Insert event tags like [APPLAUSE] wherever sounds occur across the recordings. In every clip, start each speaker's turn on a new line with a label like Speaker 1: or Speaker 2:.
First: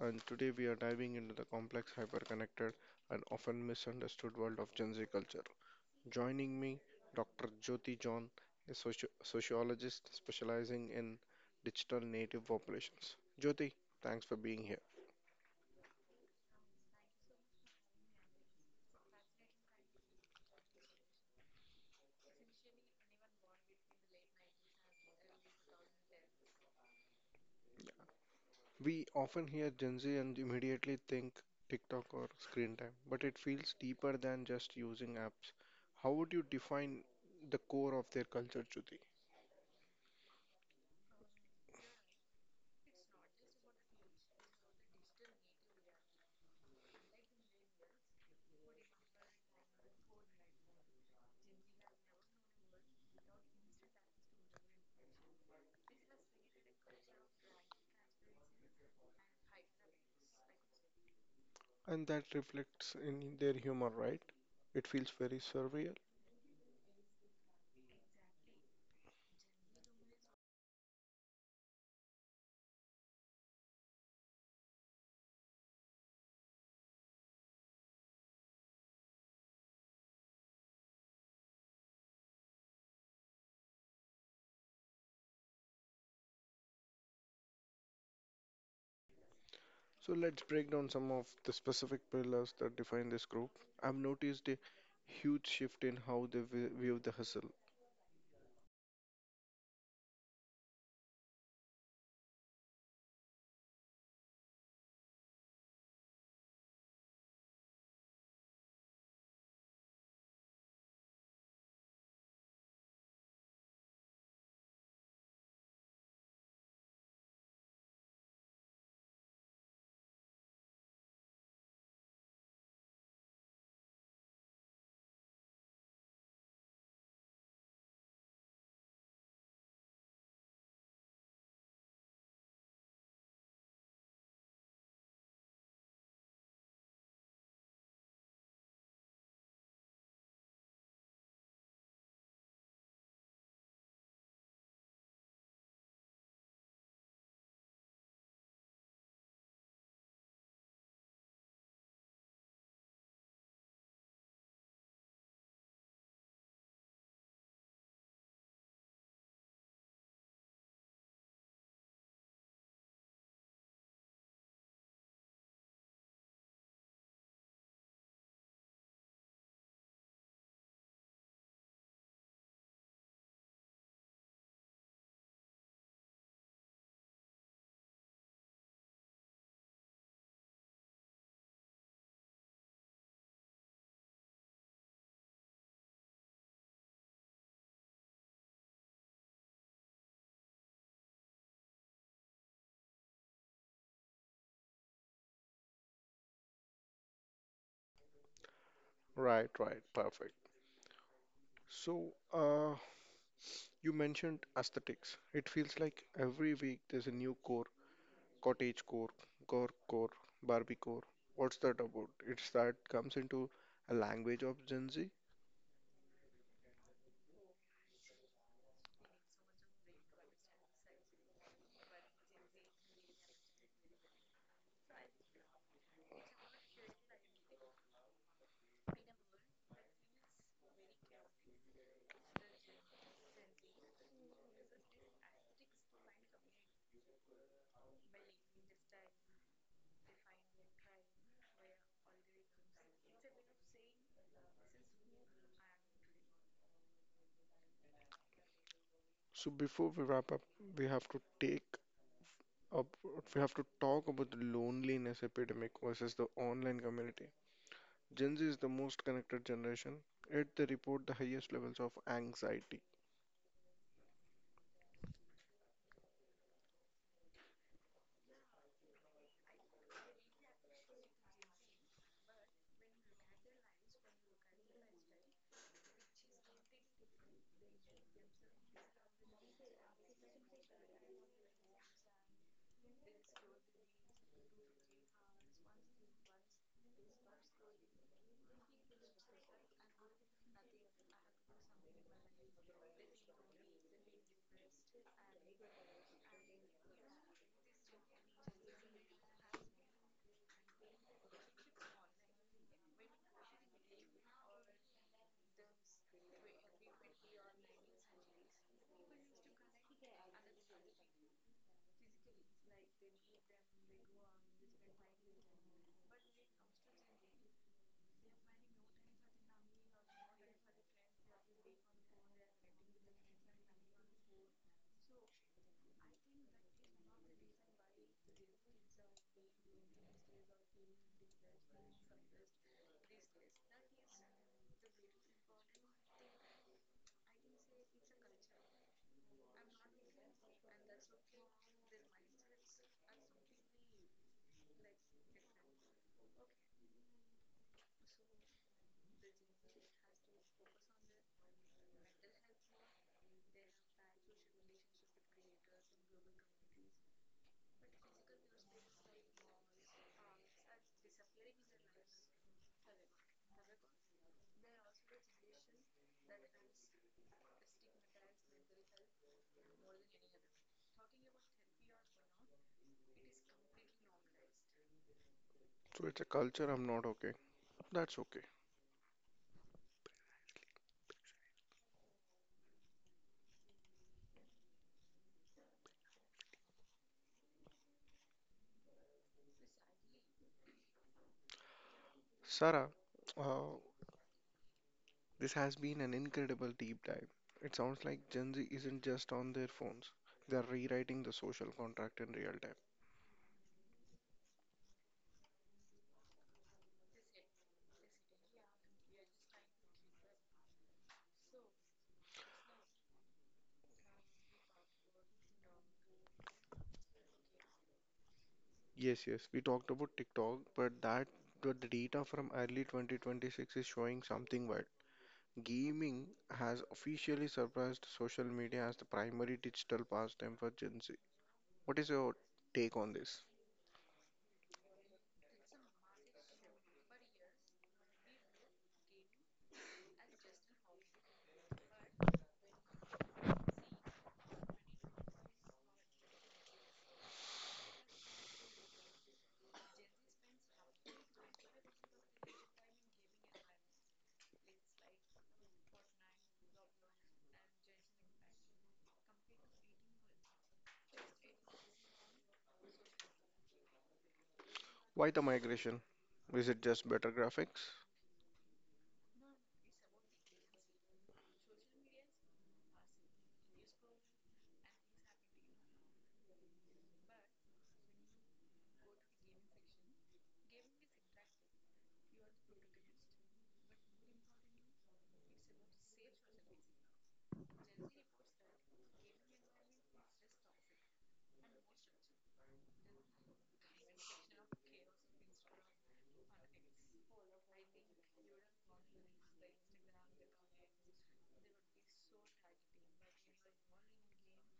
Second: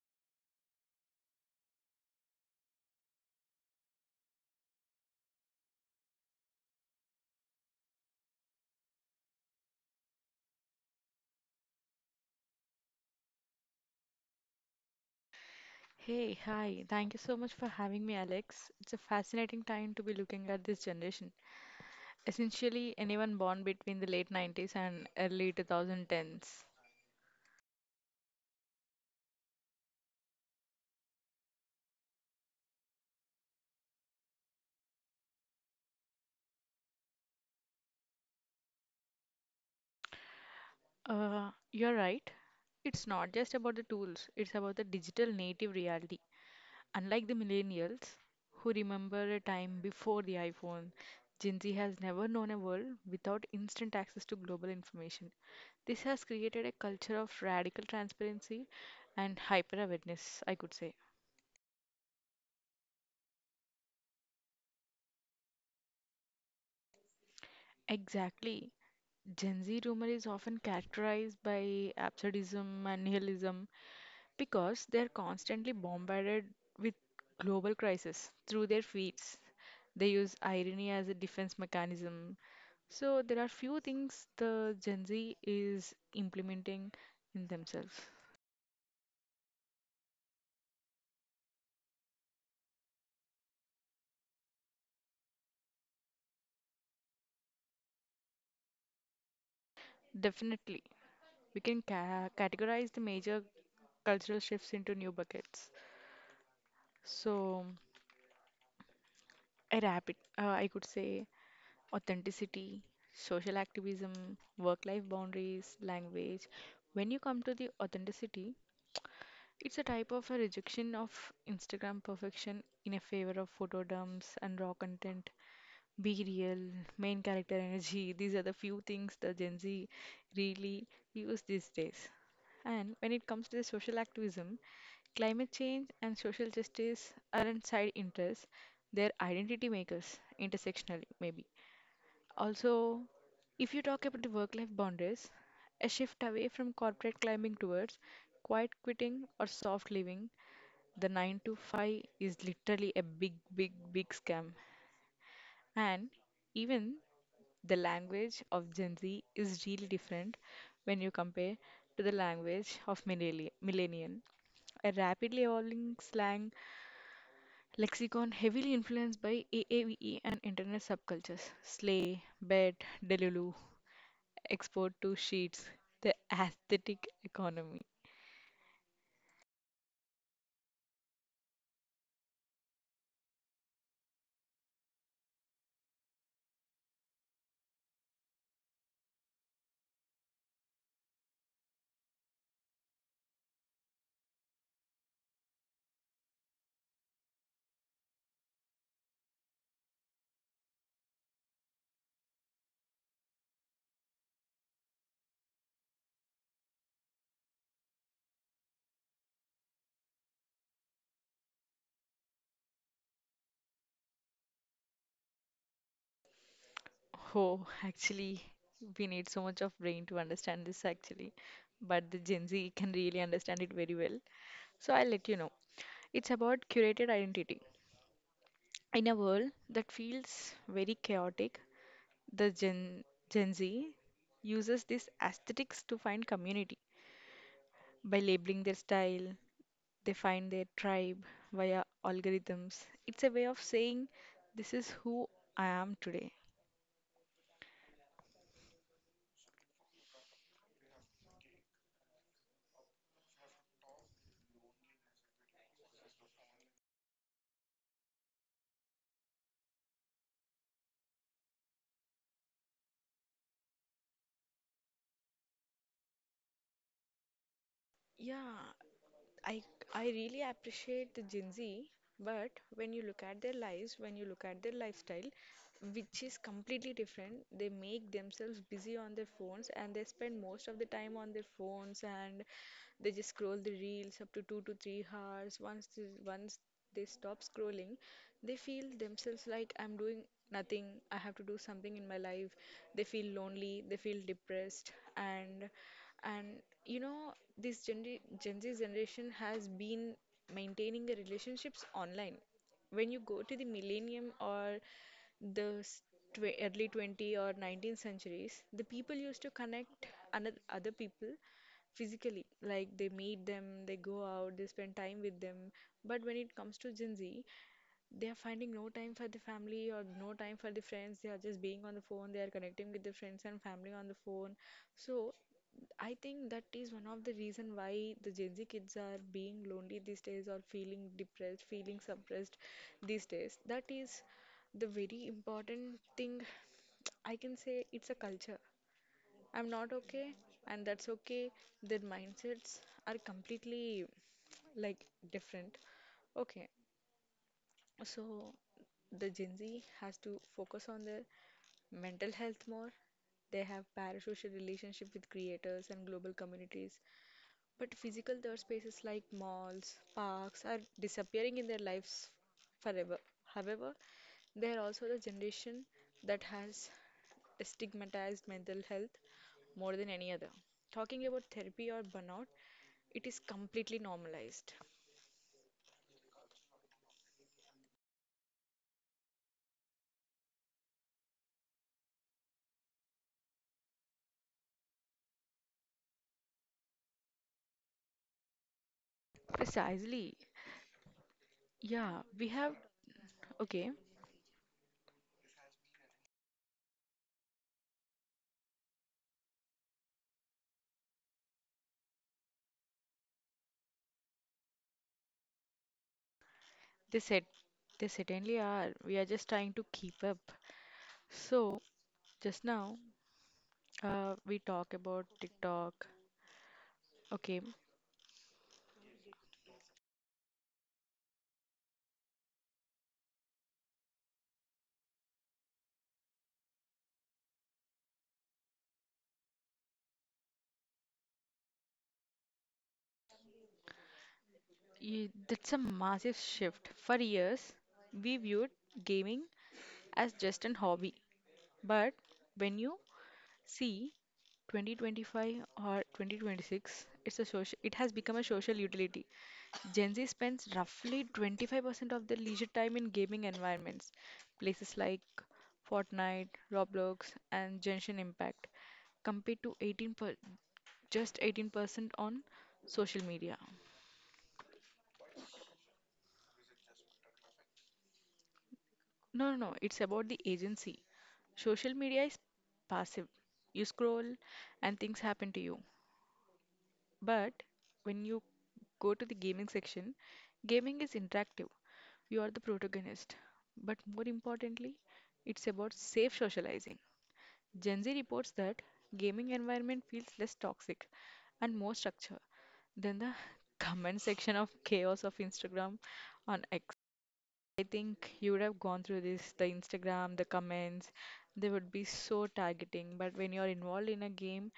Speaker 1: and today we are diving into the complex, hyper-connected, and often misunderstood world of Gen Z culture. Joining me, Dr. Jyoti John, a sociologist specializing in digital native populations. Jyoti, thanks for being here.
Speaker 2: Hey, hi. Thank you so much for having me, Alex. It's a fascinating time to be looking at this generation. Essentially, anyone born between the late 90s and early 2010s.
Speaker 1: We often hear Gen Z and immediately think TikTok or screen time, but it feels deeper than just using apps. How would you define the core of their culture, Jyoti?
Speaker 2: You're right. It's not just about the tools, it's about the digital native reality. Unlike the millennials, who remember a time before the iPhone, Gen Z has never known a world without instant access to global information. This has created a culture of radical transparency and hyper awareness, I could say.
Speaker 1: And that reflects in their humor, right? It feels very surreal.
Speaker 2: Exactly. Gen Z rumor is often characterized by absurdism and nihilism because they're constantly bombarded with global crisis through their feeds. They use irony as a defense mechanism. So there are few things the Gen Z is implementing in themselves.
Speaker 1: So let's break down some of the specific pillars that define this group. I've noticed a huge shift in how they view the hustle.
Speaker 2: Definitely, we can categorize the major cultural shifts into new buckets. So a rapid, I could say, authenticity, social activism, work life boundaries, language. When you come to the authenticity, it's a type of a rejection of Instagram perfection in a favor of photo dumps and raw content. Be real, main character energy. [LAUGHS] These are the few things the Gen Z really use these days. And when it comes to the social activism, climate change and social justice aren't side interests, they're identity makers, intersectionally, maybe. Also, if you talk about the work life boundaries, a shift away from corporate climbing towards quiet quitting or soft living, the 9 to 5 is literally a big, big, big scam. And even the language of Gen Z is really different when you compare to the language of millennial. A rapidly evolving slang lexicon heavily influenced by AAVE and internet subcultures. Slay, bet, delulu export to sheets, the aesthetic economy.
Speaker 1: Right, right, perfect. So, you mentioned aesthetics. It feels like every week there's a new core, cottage core, gore core, Barbie core. What's that about? It's that comes into a language of Gen Z.
Speaker 2: Oh, actually, we need so much of brain to understand this actually, but the Gen Z can really understand it very well. So I'll let you know. It's about curated identity. In a world that feels very chaotic, the Gen Z uses these aesthetics to find community by labeling their style. They find their tribe via algorithms. It's a way of saying, this is who I am today.
Speaker 1: So before we wrap up, we have to take up, we have to talk about the loneliness epidemic versus the online community. Gen Z is the most connected generation, yet they report the highest levels of anxiety.
Speaker 2: Yeah, I I really appreciate the Gen Z, but when you look at their lives, when you look at their lifestyle, which is completely different, they make themselves busy on their phones and they spend most of the time on their phones, and they just scroll the reels up to 2 to 3 hours. Once they stop scrolling, they feel themselves like I'm doing nothing. I have to do something in my life. They feel lonely. They feel depressed and. And you know, this Gen Z generation has been maintaining the relationships online. When you go to the millennium or the s- tw early 20th or 19th centuries, the people used to connect other people physically. Like they meet them, they go out, they spend time with them. But when it comes to Gen Z, they are finding no time for the family or no time for the friends. They are just being on the phone, they are connecting with the friends and family on the phone. So I think that is one of the reason why the Gen Z kids are being lonely these days or feeling depressed, feeling suppressed these days. That is the very important thing. I can say it's a culture. I'm not okay, and that's okay. Their mindsets are completely like different. Okay, so the Gen Z has to focus on their mental health more. They have parasocial relationship with creators and global communities. But physical third spaces like malls, parks are disappearing in their lives forever. However, they are also the generation that has stigmatized mental health more than any other. Talking about therapy or burnout, it is completely normalized.
Speaker 1: So it's a culture I'm not okay. That's okay.
Speaker 2: Precisely. Yeah, we have.
Speaker 1: Sarah, uh,
Speaker 2: Okay.
Speaker 1: this has been an incredible deep dive. It sounds like Gen Z isn't just on their phones, they're rewriting the social contract in real time.
Speaker 2: They said they certainly are. We are just trying to keep up. So just now, we talk about TikTok. Okay.
Speaker 1: Yes, yes, we talked about TikTok, but that the data from early 2026 is showing something wild. Gaming has officially surpassed social media as the primary digital pastime for Gen Z. What is your take on this?
Speaker 2: That's a massive shift. For years, we viewed gaming as just an hobby. But when you see 2025 or 2026, it has become a social utility. Gen Z spends roughly 25% of their leisure time in gaming environments, places like Fortnite, Roblox, and Genshin Impact, compared to just 18% on social media.
Speaker 1: Why the migration? Is it just better graphics?
Speaker 2: No, no, no. It's about the agency. Social media is passive. You scroll and things happen to you. But when you go to the gaming section, gaming is interactive. You are the protagonist. But more importantly, it's about safe socializing. Gen Z reports that gaming environment feels less toxic and more structured than the [LAUGHS] comment section of chaos of Instagram on X. I think you would have gone through this, the Instagram, the comments, they would be so targeting. But when you're involved in a game,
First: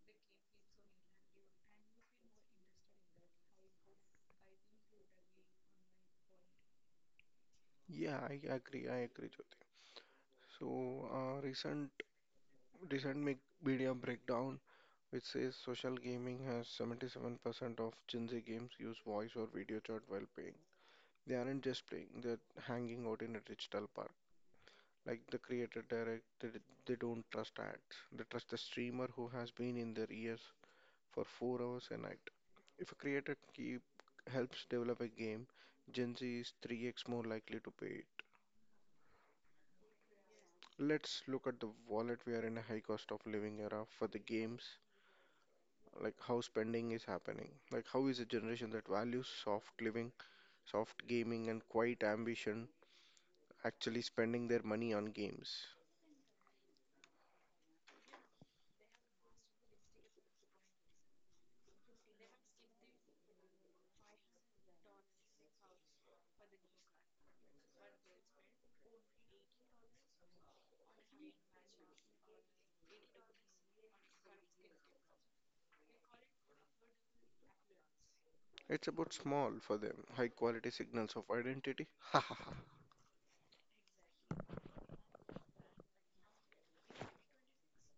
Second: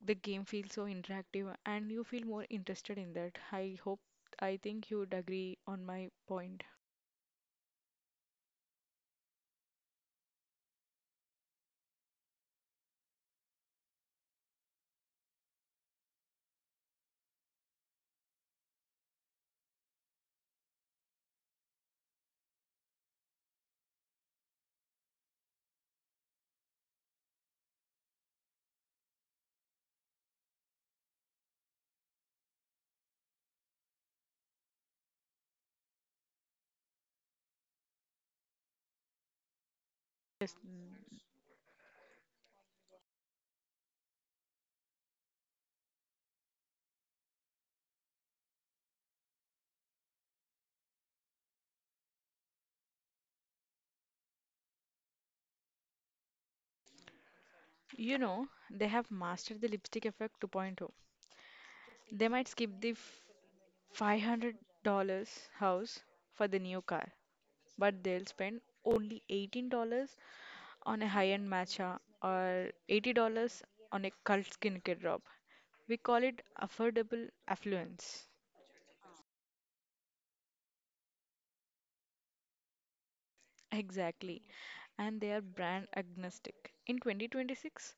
Speaker 2: the game feels so interactive and you feel more interested in that. I hope, I think you would agree on my point.
Speaker 1: Yeah, I agree. I agree, Jyoti. So, recent media breakdown, which says social gaming has 77% of Gen Z games use voice or video chat while playing. They aren't just playing, they're hanging out in a digital park. Like the creator direct, they don't trust ads. They trust the streamer who has been in their ears for 4 hours a night. If a creator keep helps develop a game, Gen Z is 3x more likely to pay it.
Speaker 2: Yes,
Speaker 1: Let's look at the wallet. We are in a high cost of living era for the games, like how spending is happening. Like how is a generation that values soft living, soft gaming and quiet ambition actually spending their money on games?
Speaker 2: you know, they have mastered the lipstick effect 2.0. They might skip the $500 house for the new car, but they'll spend only $18 on a high-end matcha or $80 on a cult skincare drop. We call it affordable affluence.
Speaker 1: It's about small for them, high quality signals of identity.
Speaker 2: Exactly. And they are brand agnostic. In 2026,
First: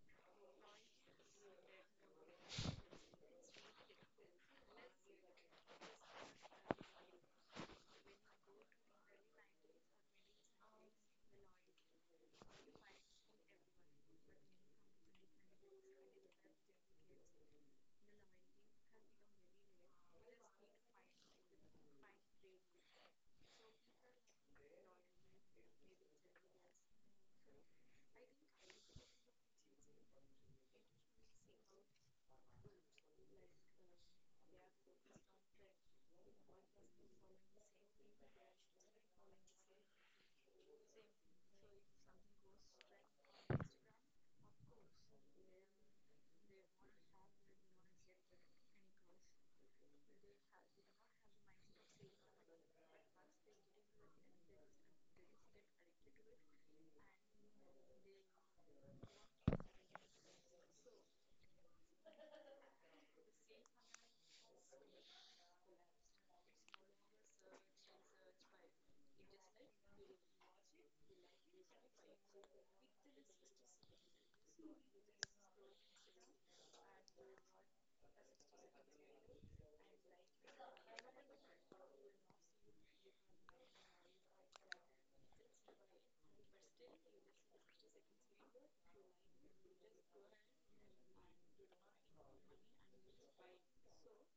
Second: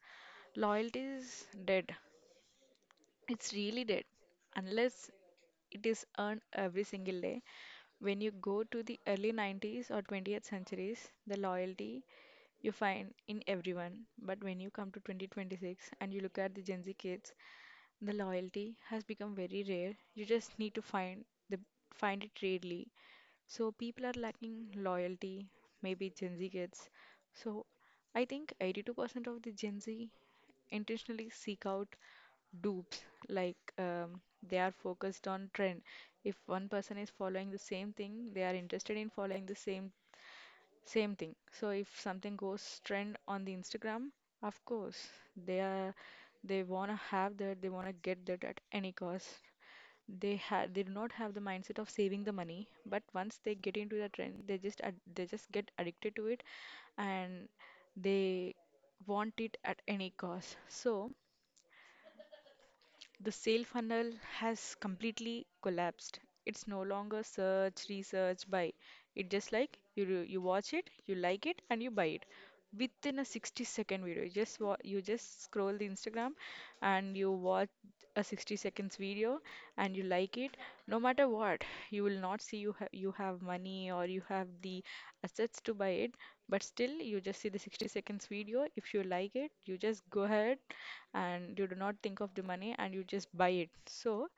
Speaker 2: loyalty is dead. It's really dead. Unless it is earned every single day. When you go to the early 90s or 20th centuries, the loyalty you find in everyone. But when you come to 2026 and you look at the Gen Z kids, the loyalty has become very rare. You just need to find the find it rarely. So people are lacking loyalty, maybe Gen Z kids. So I think 82% of the Gen Z intentionally seek out dupes like they are focused on trend. If one person is following the same thing, they are interested in following the same thing. So if something goes trend on the Instagram, of course, they are they wanna have that, they wanna get that at any cost. They do not have the mindset of saving the money, but once they get into the trend, they just get addicted to it and they want it at any cost. So the sale funnel has completely collapsed. It's no longer search, research, buy. It just like you you watch it, you like it, and you buy it within a 60-second video. You just scroll the Instagram and you watch a 60 seconds video and you like it. No matter what, you will not see you you have money or you have the assets to buy it, but still you just see the 60 seconds video. If you like it, you just go ahead and you do not think of the money and you just buy it. So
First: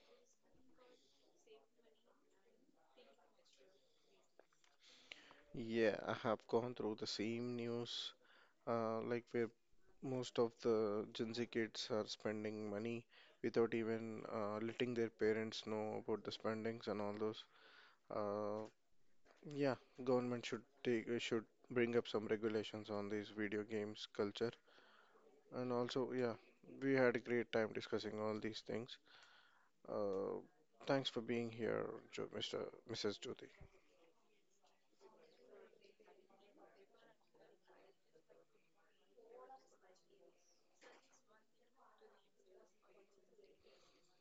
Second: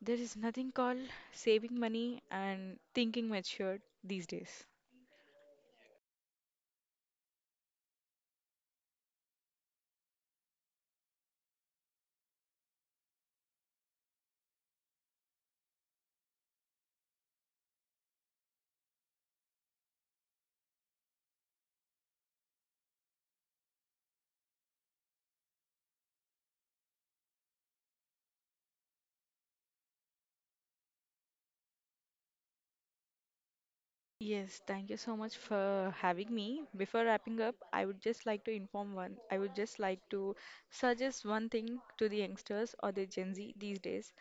Speaker 2: there is nothing called saving money and thinking matured these days.
Speaker 1: Yeah, I have gone through the same news, like where most of the Gen Z kids are spending money without even letting their parents know about the spendings and all those. Uh, yeah, government should take should bring up some regulations on these video games culture. And also, yeah, we had a great time discussing all these things. Uh, thanks for being here, Mr. Mrs. Jyoti.
Speaker 2: Yes, thank you so much for having me. Before wrapping up, I would just like to suggest one thing to the youngsters or the Gen Z these days.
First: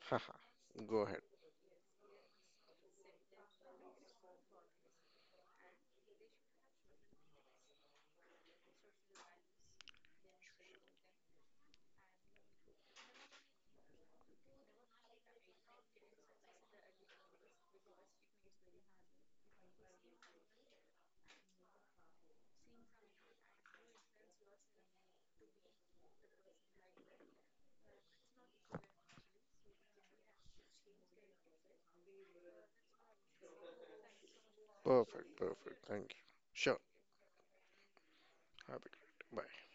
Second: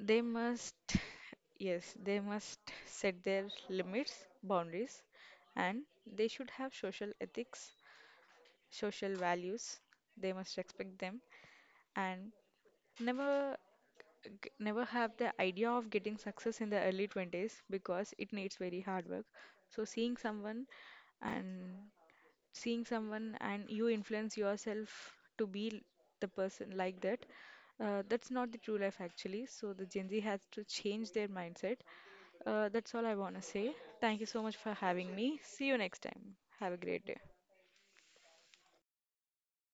Speaker 1: [LAUGHS] Haha.
Speaker 2: must,
Speaker 1: Go ahead.
Speaker 2: [LAUGHS] yes, they must set their limits, boundaries, and they should have social ethics, social values. They must respect them, and never never have the idea of getting success in the early 20s, because it needs very hard work. So and seeing someone and you influence yourself to be the person like that. That's not the true life actually. So the Gen Z has to change their mindset. That's all I want to say. Thank you so much for having me.
Speaker 1: Perfect.
Speaker 2: See you
Speaker 1: Perfect. Thank
Speaker 2: next
Speaker 1: you.
Speaker 2: time. Have
Speaker 1: Sure.
Speaker 2: a great day.
Speaker 1: Have a great day. Bye.